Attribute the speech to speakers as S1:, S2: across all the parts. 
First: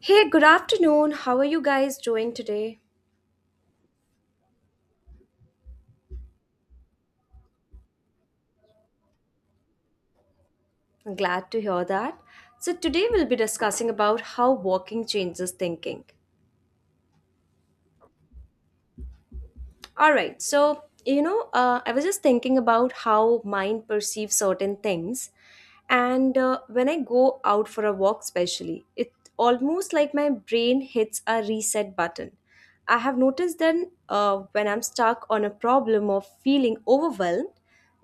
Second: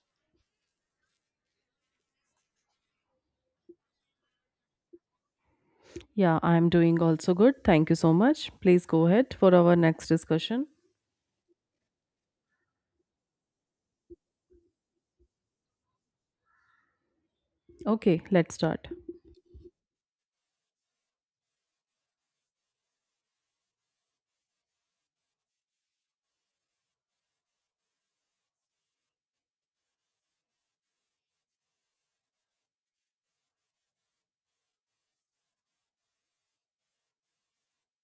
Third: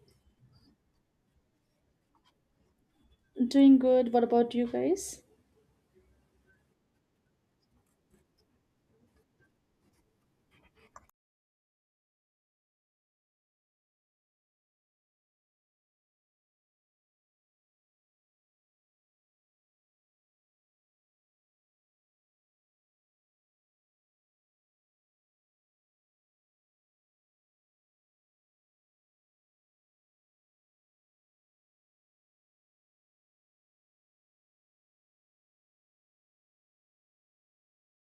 S1: Hey, good afternoon. How are you guys doing today?
S2: Doing good. What about you guys?
S3: Yeah, I'm doing also good. Thank you so much. Please go ahead for our next discussion.
S1: I'm glad to hear that. So today we'll be discussing about how walking changes thinking.
S3: Okay, let's start.
S1: All right. So, you know, I was just thinking about how mind perceives certain things. And when I go out for a walk, especially, it almost like my brain hits a reset button. I have noticed then when I'm stuck on a problem or feeling overwhelmed,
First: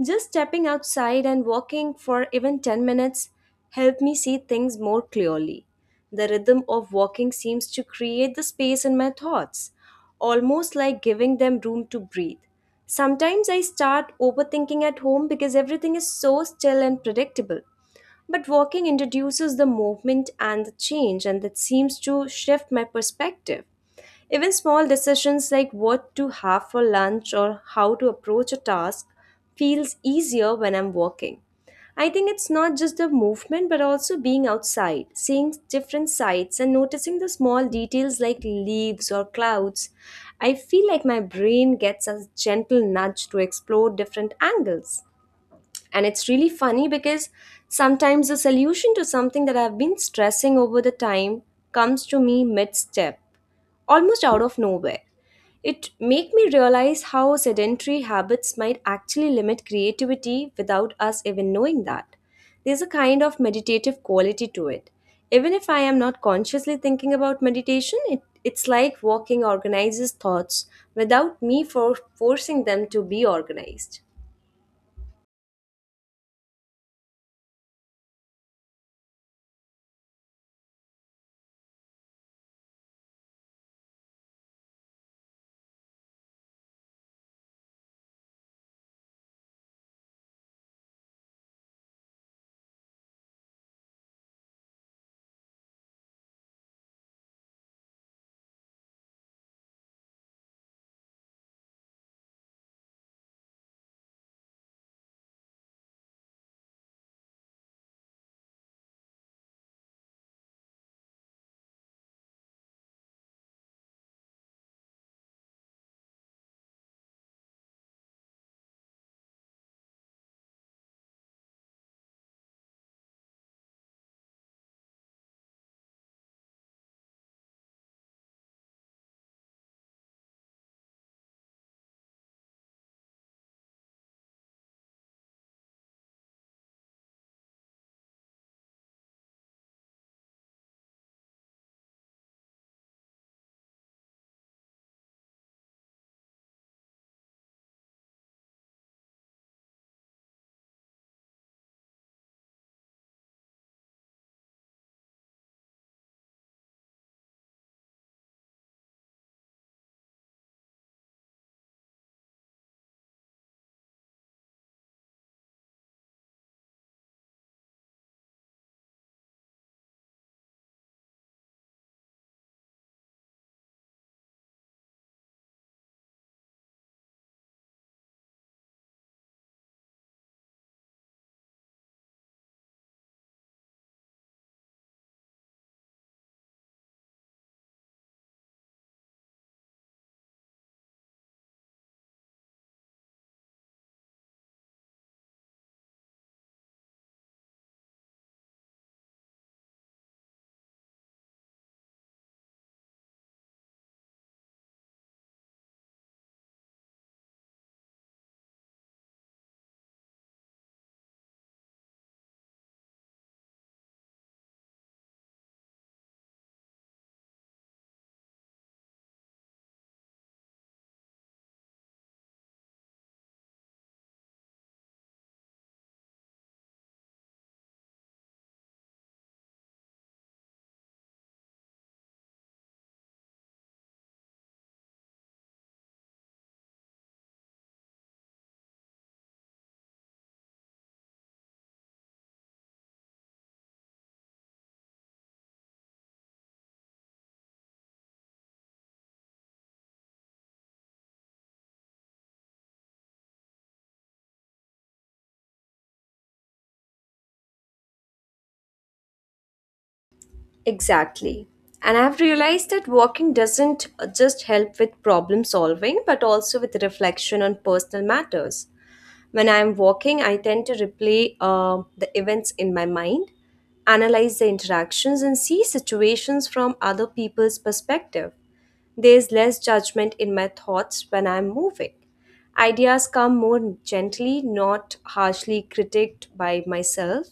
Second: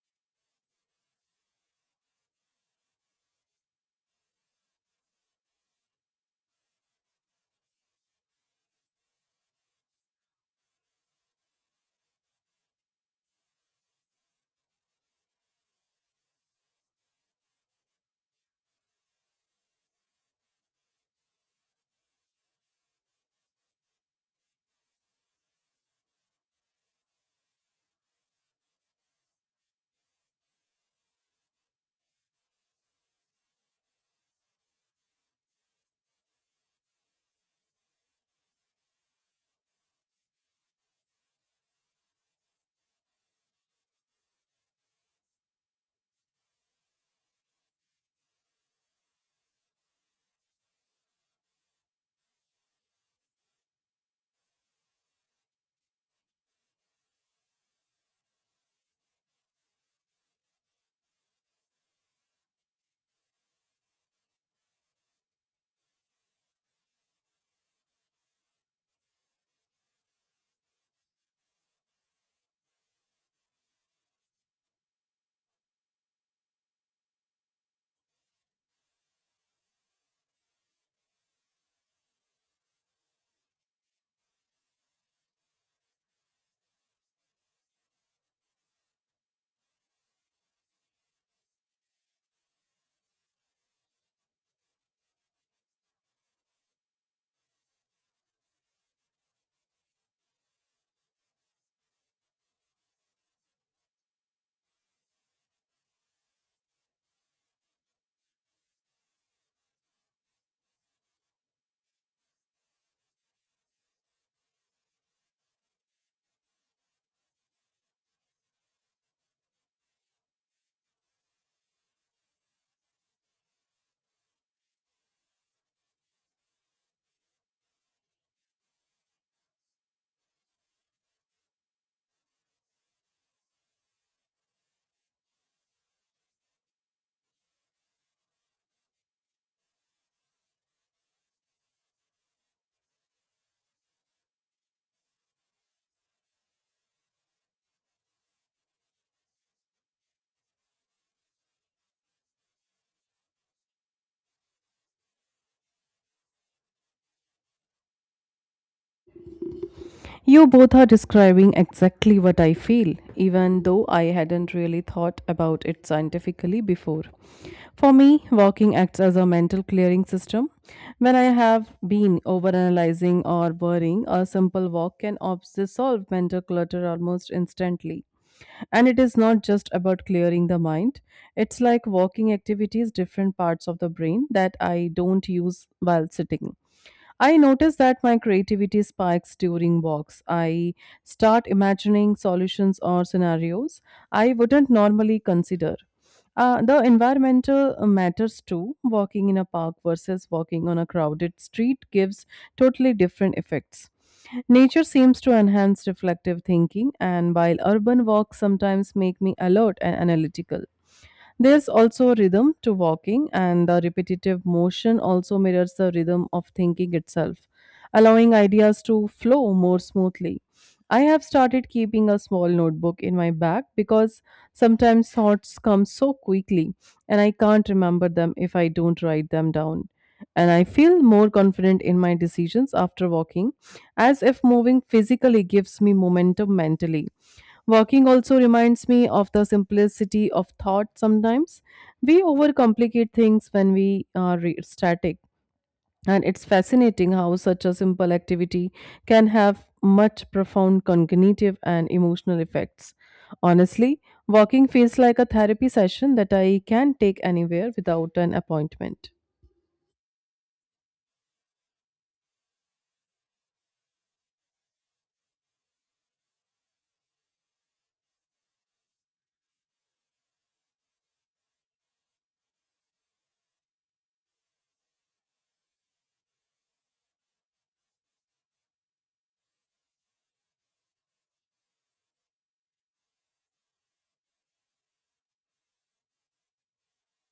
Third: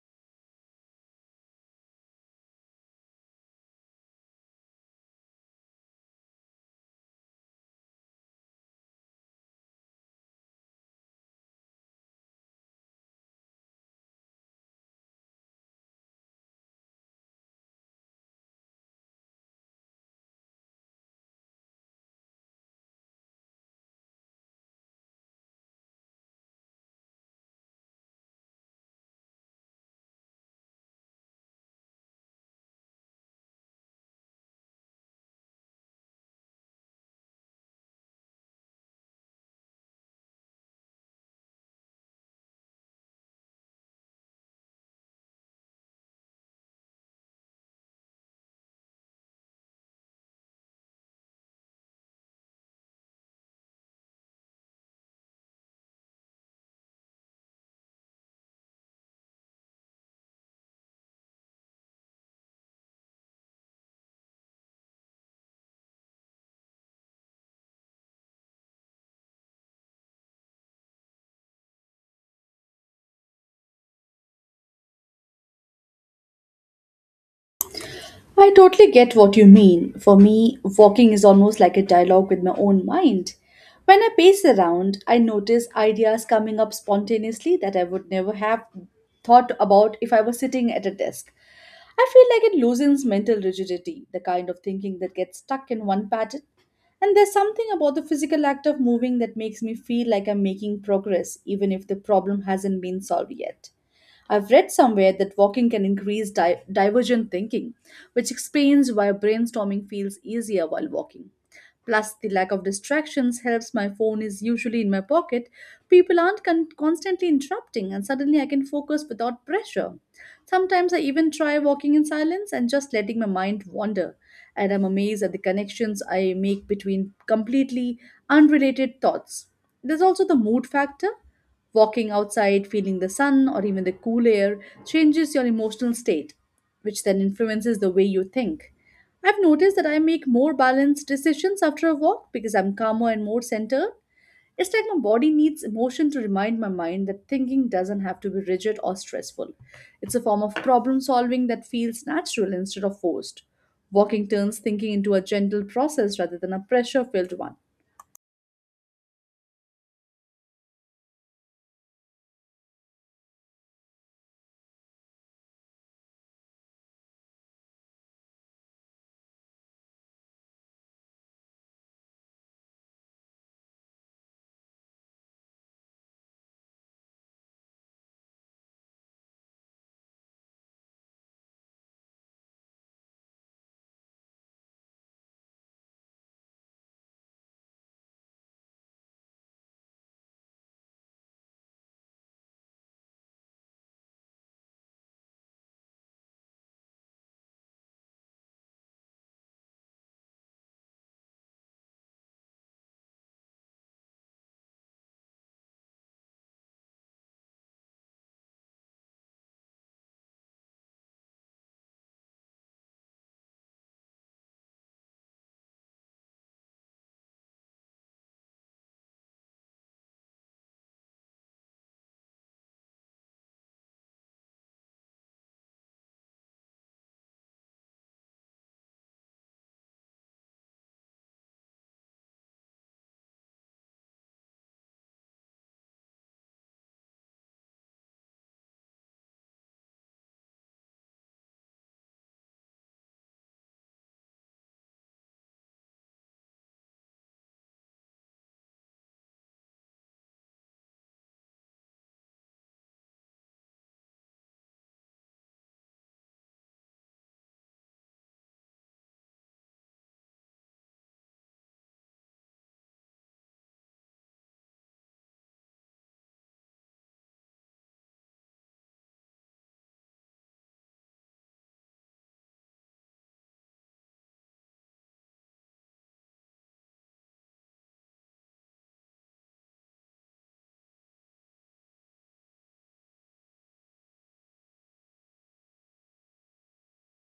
S1: just stepping outside and walking for even 10 minutes help me see things more clearly. The rhythm of walking seems to create the space in my thoughts almost like giving them room to breathe. Sometimes I start overthinking at home because everything is so still and predictable. But walking introduces the movement and the change, and that seems to shift my perspective. Even small decisions like what to have for lunch or how to approach a task feels easier when I'm walking. I think it's not just the movement but also being outside, seeing different sights and noticing the small details like leaves or clouds. I feel like my brain gets a gentle nudge to explore different angles. And it's really funny because sometimes the solution to something that I've been stressing over the time comes to me mid step, almost out of nowhere. It make me realize how sedentary habits might actually limit creativity without us even knowing that. There's a kind of meditative quality to it. Even if I am not consciously thinking about meditation, it's like walking organizes thoughts without me for forcing them to be organized.
S2: I totally get what you mean. For me, walking is almost like a dialogue with my own mind. When I pace around, I notice ideas coming up spontaneously that I would never have thought about if I was sitting at a desk. I feel like it loosens mental rigidity, the kind of thinking that gets stuck in one pattern. And there's something about the physical act of moving that makes me feel like I'm making progress, even if the problem hasn't been solved yet. I've read somewhere that walking can increase divergent thinking, which explains why brainstorming feels easier while walking. Plus, the lack of distractions helps, my phone is usually in my pocket. People aren't constantly interrupting, and suddenly I can focus without pressure. Sometimes I even try walking in silence and just letting my mind wander. And I'm amazed at the connections I make between completely unrelated thoughts. There's also the mood factor. Walking outside, feeling the sun or even the cool air changes your emotional state, which then influences the way you think. I've noticed that I make more balanced decisions after a walk because I'm calmer and more centered. It's like my body needs emotion to remind my mind that thinking doesn't have to be rigid or stressful. It's a form of problem solving that feels natural instead of forced. Walking turns thinking into a gentle process rather than a pressure filled one.
S3: You both are describing exactly what I feel, even though I hadn't really thought about it scientifically before. For me, walking acts as a mental clearing system. When I have been overanalyzing or worrying, a simple walk can dissolve mental clutter almost instantly. And it is not just about clearing the mind, it's like walking activities different parts of the brain that I don't use while sitting. I notice that my creativity spikes during walks. I start imagining solutions or scenarios I wouldn't normally consider. The environmental matters too. Walking in a park versus walking on a crowded street gives totally different effects. Nature seems to enhance reflective thinking, and while urban walks sometimes make me alert and analytical, there's also a rhythm to walking, and the repetitive motion also mirrors the rhythm of thinking itself, allowing ideas to flow more smoothly. I have started keeping a small notebook in my bag because sometimes thoughts come so quickly and I can't remember them if I don't write them down. And I feel more confident in my decisions after walking, as if moving physically gives me momentum mentally. Working also reminds me of the simplicity of thought sometimes. We overcomplicate things when we are static, and it's fascinating how such a simple activity can have much profound cognitive and emotional effects. Honestly, walking feels like a therapy session that I can take anywhere without an appointment.
S1: Exactly. And I've realized that walking doesn't just help with problem solving, but also with reflection on personal matters. When I'm walking, I tend to replay the events in my mind, analyze the interactions, and see situations from other people's perspective. There's less judgment in my thoughts when I'm moving. Ideas come more gently, not harshly critiqued by myself.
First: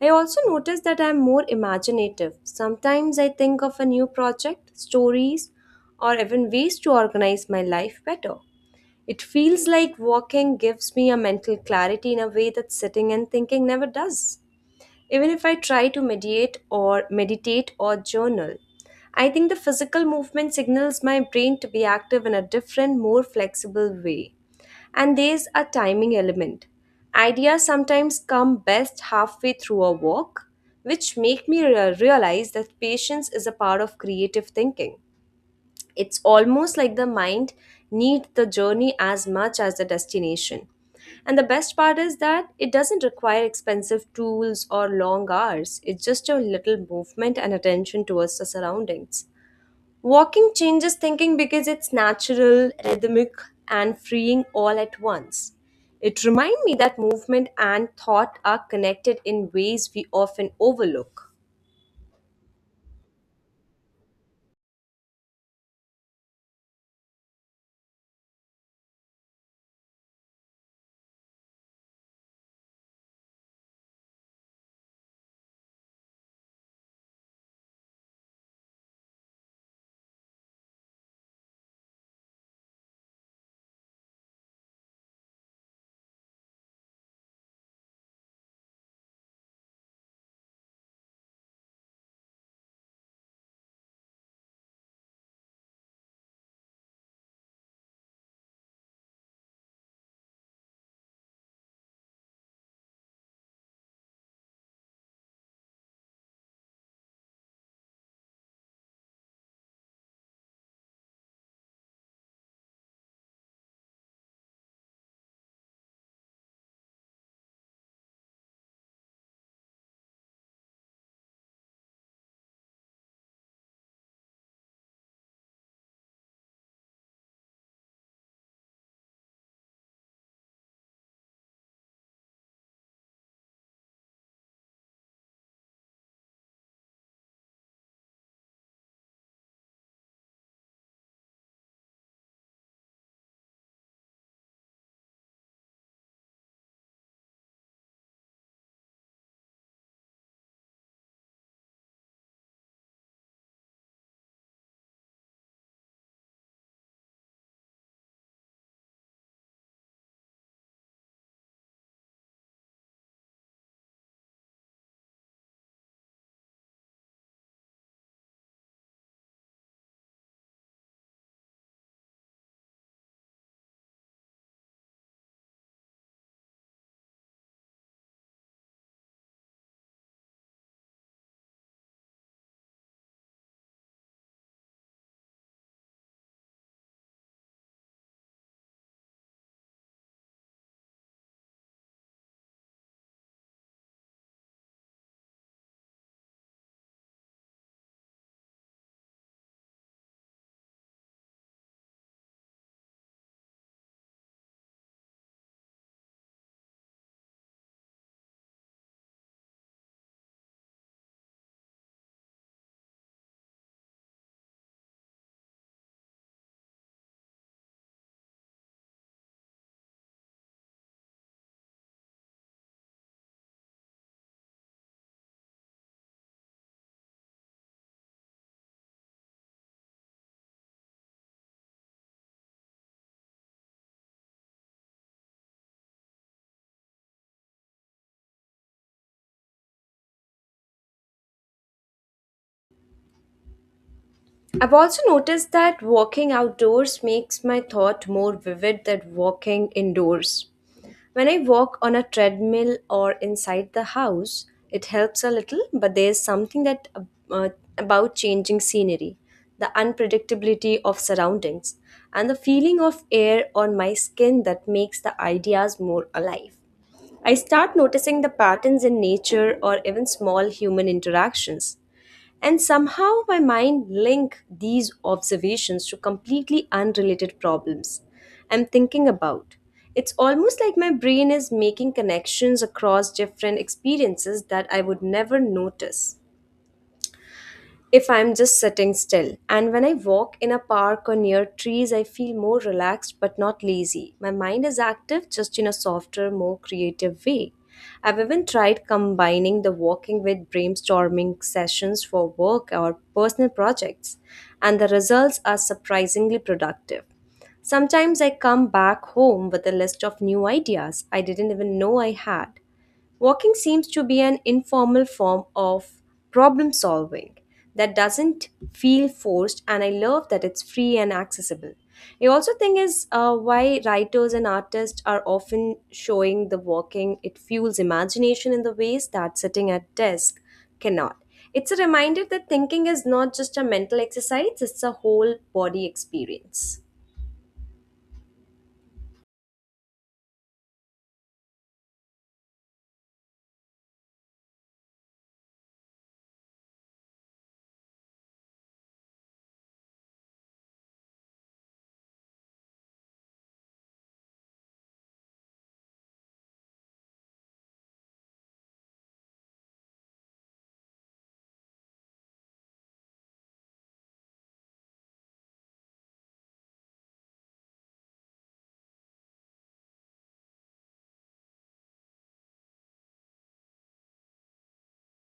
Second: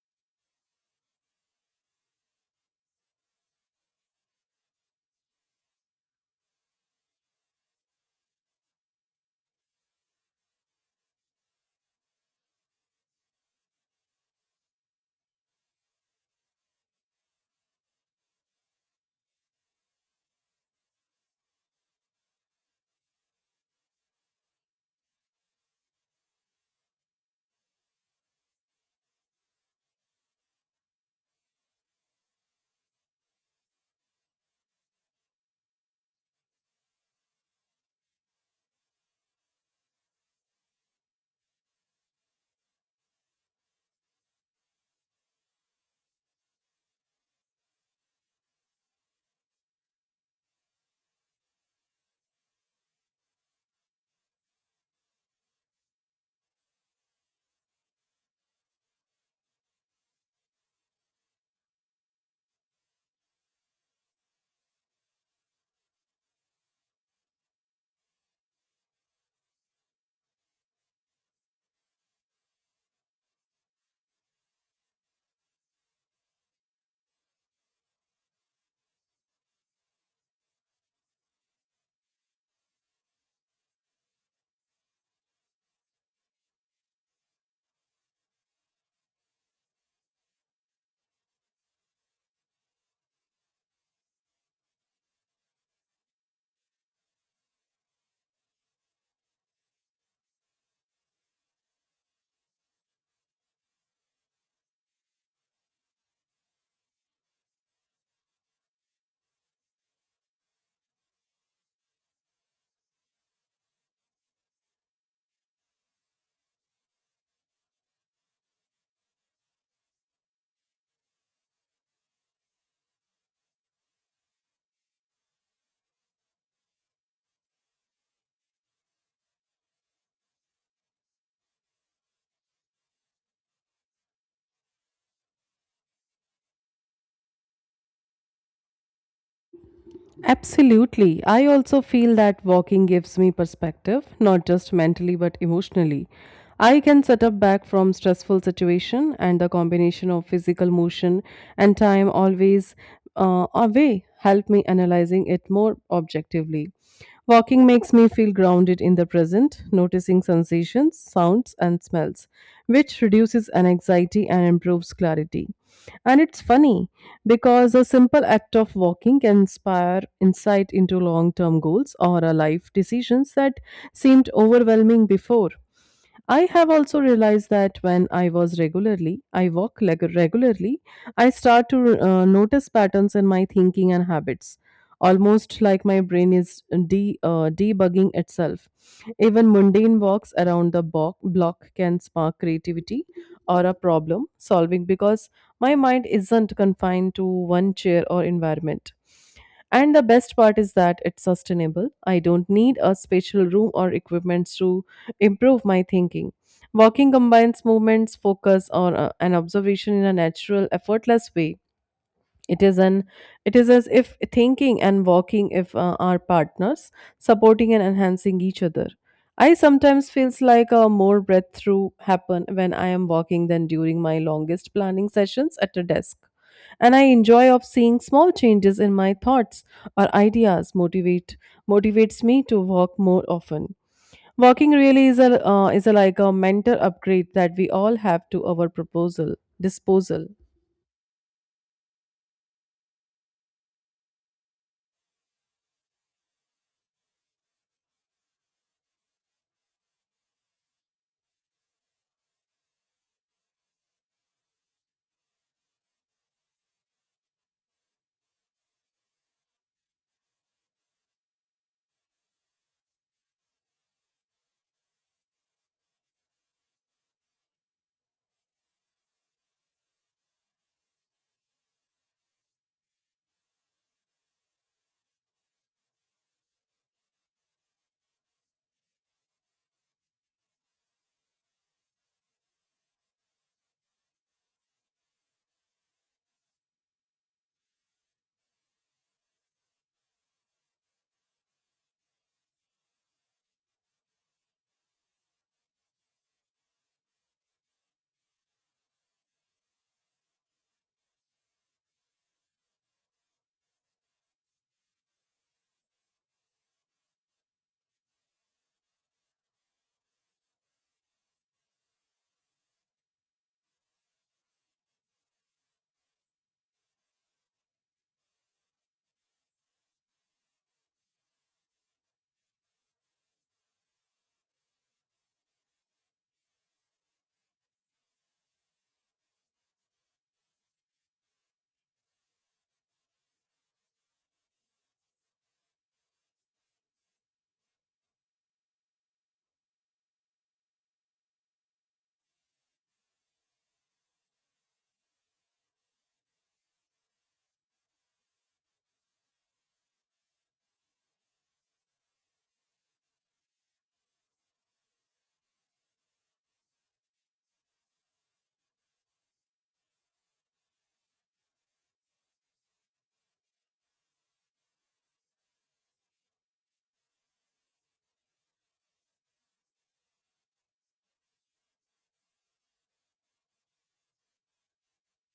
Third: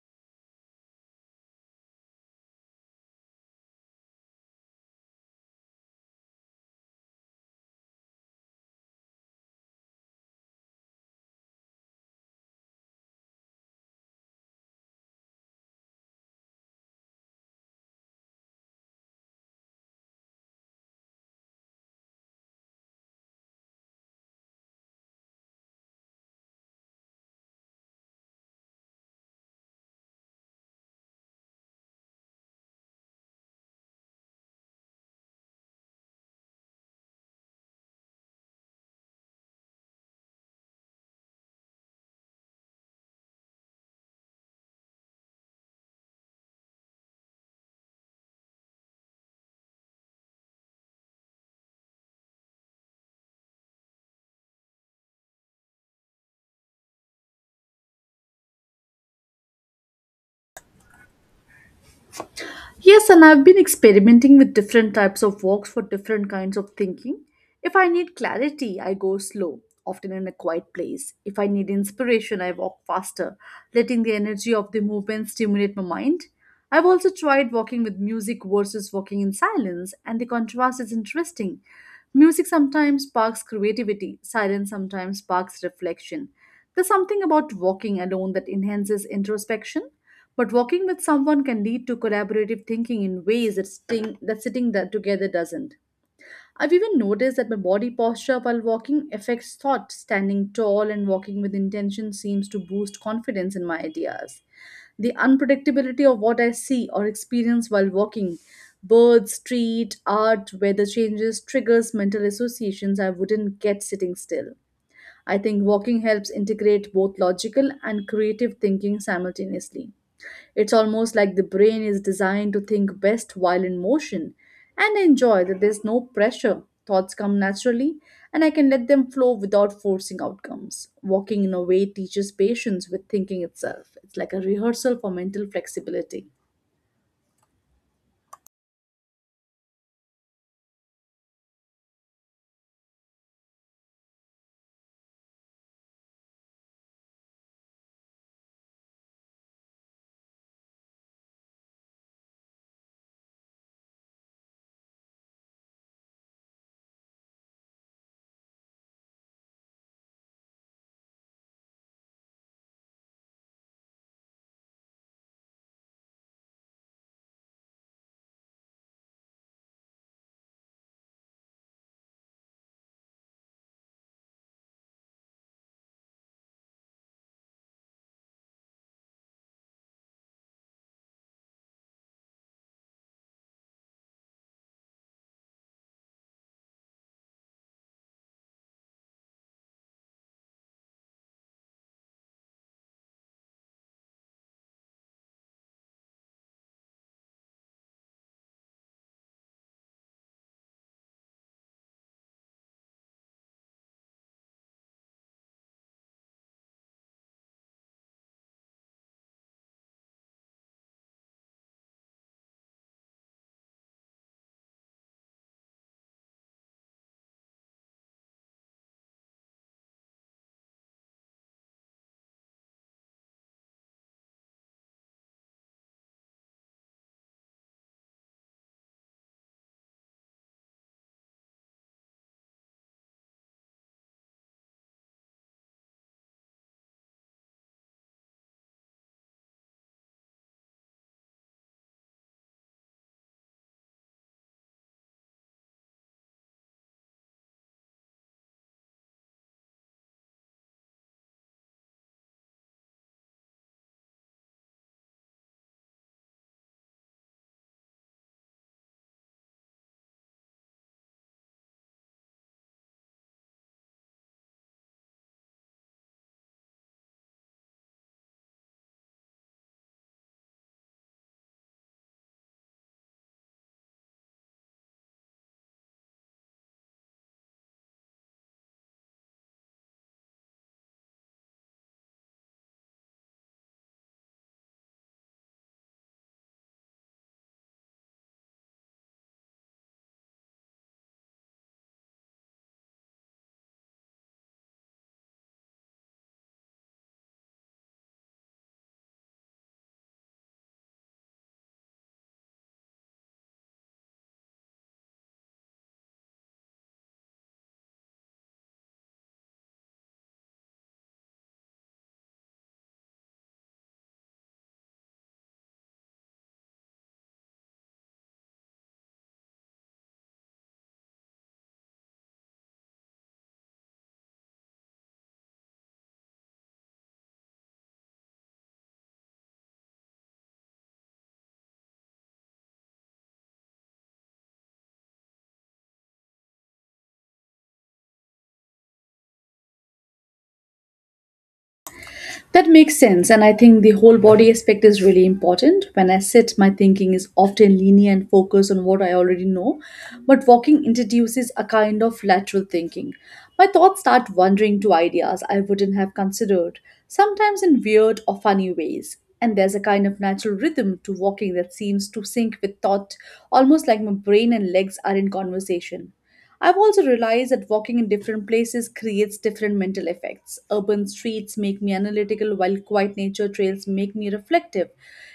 S1: I also notice that I'm more imaginative. Sometimes I think of a new project, stories, or even ways to organize my life better. It feels like walking gives me a mental clarity in a way that sitting and thinking never does. Even if I try to mediate or meditate or journal, I think the physical movement signals my brain to be active in a different, more flexible way. And there's a timing element. Ideas sometimes come best halfway through a walk, which make me realize that patience is a part of creative thinking. It's almost like the mind needs the journey as much as the destination. And the best part is that it doesn't require expensive tools or long hours. It's just a little movement and attention towards the surroundings. Walking changes thinking because it's natural, rhythmic, and freeing all at once. It reminds me that movement and thought are connected in ways we often overlook.
S2: Yes, and I've been experimenting with different types of walks for different kinds of thinking. If I need clarity, I go slow, often in a quiet place. If I need inspiration, I walk faster, letting the energy of the movement stimulate my mind. I've also tried walking with music versus walking in silence, and the contrast is interesting. Music sometimes sparks creativity, silence sometimes sparks reflection. There's something about walking alone that enhances introspection. But walking with someone can lead to collaborative thinking in ways that, that sitting that together doesn't. I've even noticed that my body posture while walking affects thought. Standing tall and walking with intention seems to boost confidence in my ideas. The unpredictability of what I see or experience while walking, birds, street, art, weather changes, triggers mental associations I wouldn't get sitting still. I think walking helps integrate both logical and creative thinking simultaneously. It's almost like the brain is designed to think best while in motion. And I enjoy that there's no pressure. Thoughts come naturally, and I can let them flow without forcing outcomes. Walking in a way teaches patience with thinking itself. It's like a rehearsal for mental flexibility.
S3: Absolutely. I also feel that walking gives me perspective, not just mentally but emotionally. I can set up back from stressful situation, and the combination of physical motion and time always away help me analyzing it more objectively. Walking makes me feel grounded in the present, noticing sensations, sounds, and smells, which reduces anxiety and improves clarity. And it's funny because a simple act of walking can inspire insight into long term goals or a life decisions that seemed overwhelming before. I have also realized that when I was regularly, I walk regularly, I start to notice patterns in my thinking and habits, almost like my brain is debugging itself. Even mundane walks around the block can spark creativity or a problem solving because my mind isn't confined to one chair or environment. And the best part is that it's sustainable. I don't need a special room or equipment to improve my thinking. Walking combines movements, focus, or an observation in a natural, effortless way. It is an it is as if thinking and walking if are partners, supporting and enhancing each other. I sometimes feels like a more breakthrough happen when I am walking than during my longest planning sessions at a desk. And I enjoy of seeing small changes in my thoughts or ideas motivates me to walk more often. Walking really is like a mental upgrade that we all have to our proposal disposal.
S1: I've also noticed that walking outdoors makes my thought more vivid than walking indoors. When I walk on a treadmill or inside the house, it helps a little, but there's something that uh, about changing scenery, the unpredictability of surroundings, and the feeling of air on my skin that makes the ideas more alive. I start noticing the patterns in nature or even small human interactions and somehow my mind linked these observations to completely unrelated problems I'm thinking about. It's almost like my brain is making connections across different experiences that I would never notice if I'm just sitting still. And when I walk in a park or near trees, I feel more relaxed but not lazy. My mind is active just in a softer, more creative way. I've even tried combining the walking with brainstorming sessions for work or personal projects, and the results are surprisingly productive. Sometimes I come back home with a list of new ideas I didn't even know I had. Walking seems to be an informal form of problem solving that doesn't feel forced, and I love that it's free and accessible. I also think is why writers and artists are often showing the walking. It fuels imagination in the ways that sitting at desk cannot. It's a reminder that thinking is not just a mental exercise; it's a whole body experience.
S2: That makes sense. And I think the whole body aspect is really important. When I sit, my thinking is often linear and focused on what I already know. But walking introduces a kind of lateral thinking. My thoughts start wandering to ideas I wouldn't have considered, sometimes in weird or funny ways. And there's a kind of natural rhythm to walking that seems to sync with thought, almost like my brain and legs are in conversation. I've also realized that walking in different places creates different mental effects. Urban streets make me analytical, while quiet nature trails make me reflective.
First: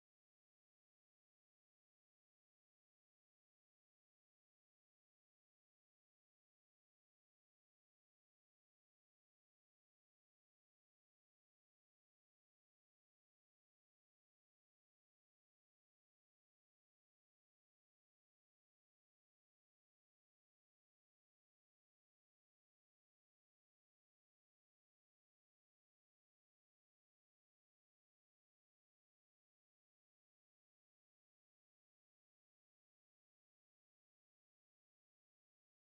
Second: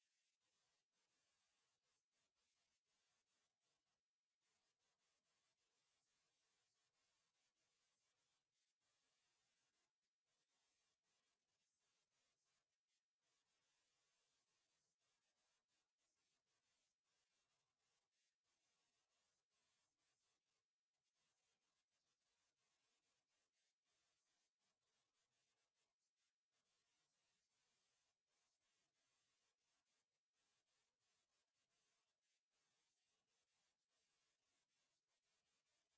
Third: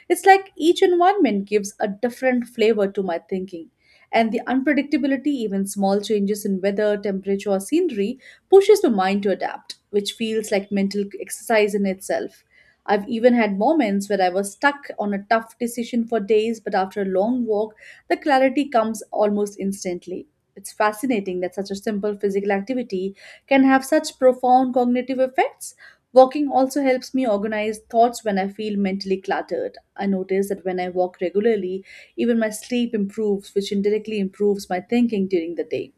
S2: It's like each environment gives a different flavor to my thinking. And the unpredictability, even small changes in weather, temperature, or scenery, pushes the mind to adapt, which feels like mental exercise in itself. I've even had moments where I was stuck on a tough decision for days, but after a long walk, the clarity comes almost instantly. It's fascinating that such a simple physical activity can have such profound cognitive effects. Walking also helps me organize thoughts when I feel mentally cluttered. I notice that when I walk regularly, even my sleep improves, which indirectly improves my thinking during the day.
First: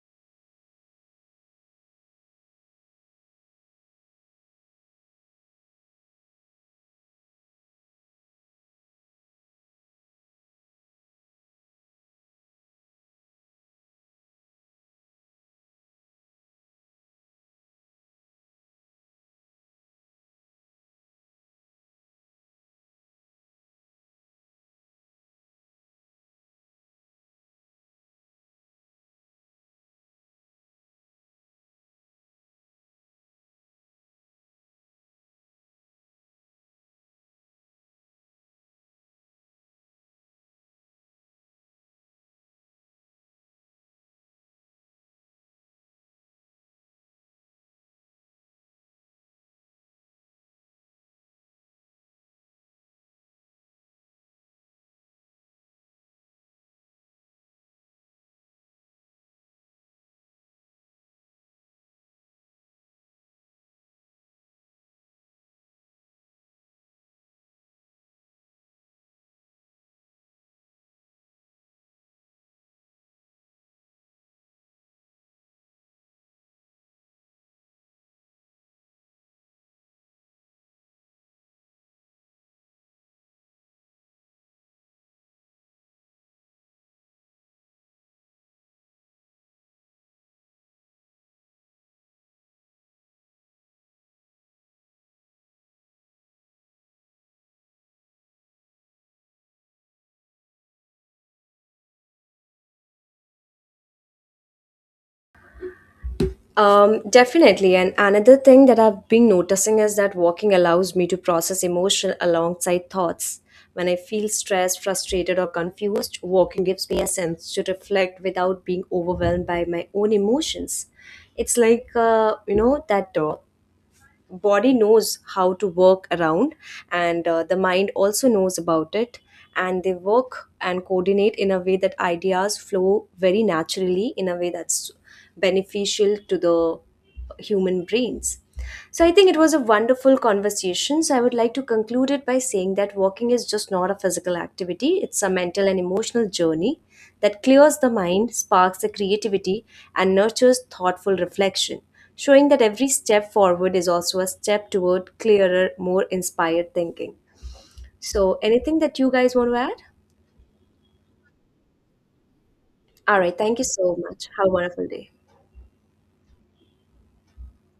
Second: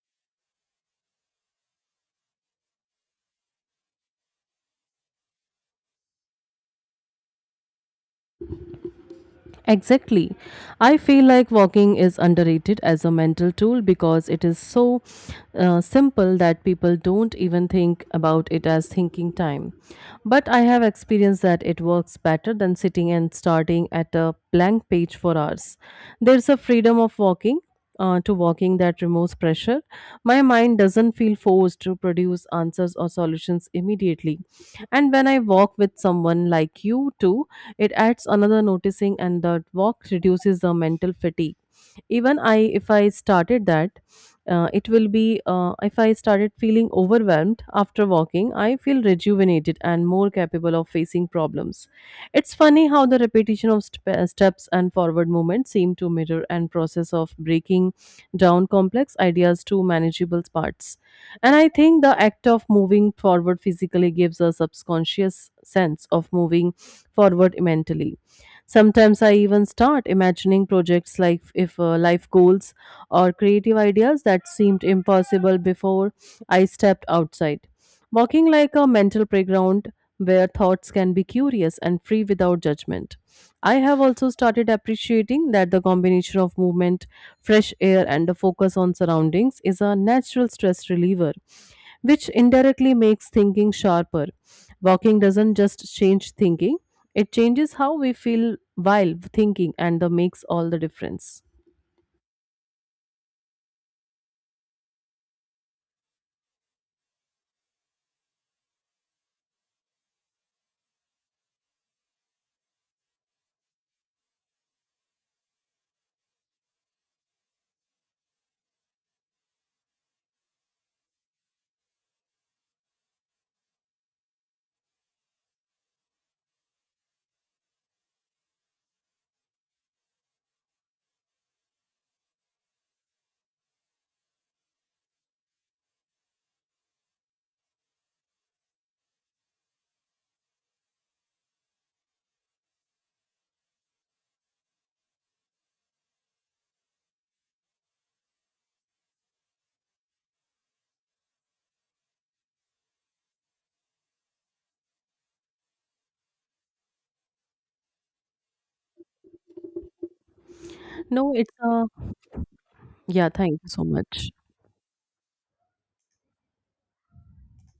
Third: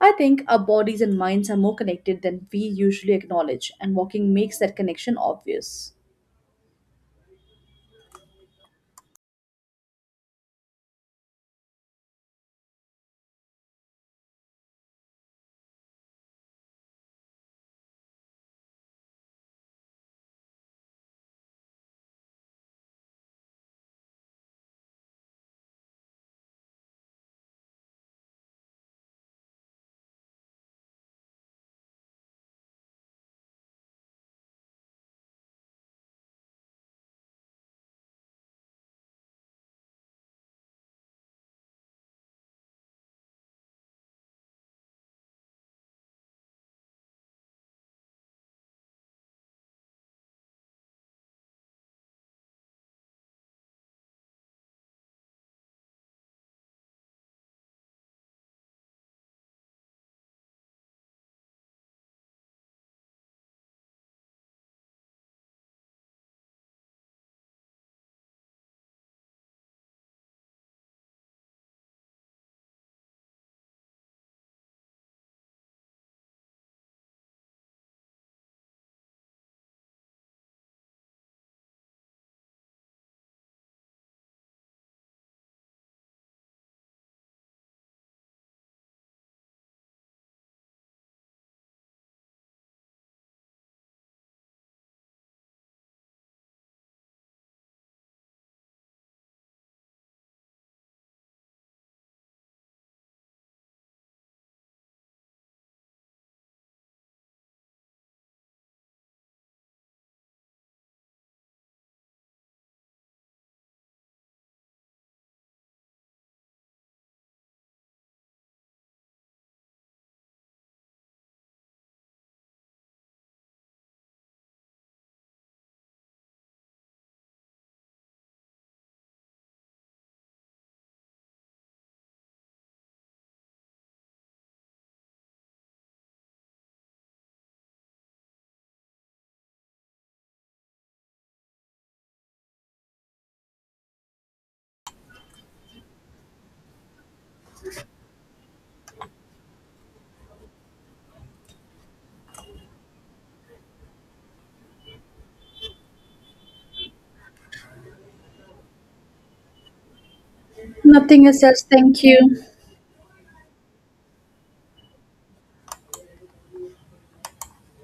S2: I think our bodies and minds are more connected than we usually acknowledge, and walking makes that connection obvious.
S3: Exactly. I feel like walking is underrated as a mental tool because it is so simple that people don't even think about it as thinking time. But I have experienced that it works better than sitting and starting at a blank page for hours. There's a freedom of walking that removes pressure. My mind doesn't feel forced to produce answers or solutions immediately. And when I walk with someone like you too, it adds another noticing, and that walk reduces the mental fatigue. Even I, if I started that, it will be If I started feeling overwhelmed after walking, I feel rejuvenated and more capable of facing problems. It's funny how the repetition of steps and forward movement seem to mirror and process of breaking down complex ideas to manageable parts, and I think the act of moving forward physically gives a subconscious sense of moving forward mentally. Sometimes I even start imagining projects like if life goals or creative ideas that seemed impossible before I stepped outside. Walking like a mental playground where thoughts can be curious and free without judgment. I have also started appreciating that the combination of movement, fresh air, and a focus on surroundings is a natural stress reliever, which indirectly makes thinking sharper. Walking doesn't just change thinking, it changes how we feel while thinking, and that makes all the difference.
S1: Definitely. And another thing that I've been noticing is that walking allows me to process emotion alongside thoughts. When I feel stressed, frustrated, or confused, walking gives me a sense to reflect without being overwhelmed by my own emotions. It's like, that door body knows how to work around and the mind also knows about it and they work and coordinate in a way that ideas flow very naturally in a way that's beneficial to the human brains. So I think it was a wonderful conversation. So I would like to conclude it by saying that walking is just not a physical activity, it's a mental and emotional journey that clears the mind, sparks the creativity, and nurtures thoughtful reflection showing that every step forward is also a step toward clearer, more inspired thinking. So, anything that you guys want to add?
S2: Nothing
S3: No,
S2: is
S3: it's
S2: said.
S3: a
S2: Thank you.
S1: All
S3: Yeah,
S1: right,
S3: thank
S1: thank you
S3: you so
S1: so much.
S3: much.
S1: Have a wonderful day.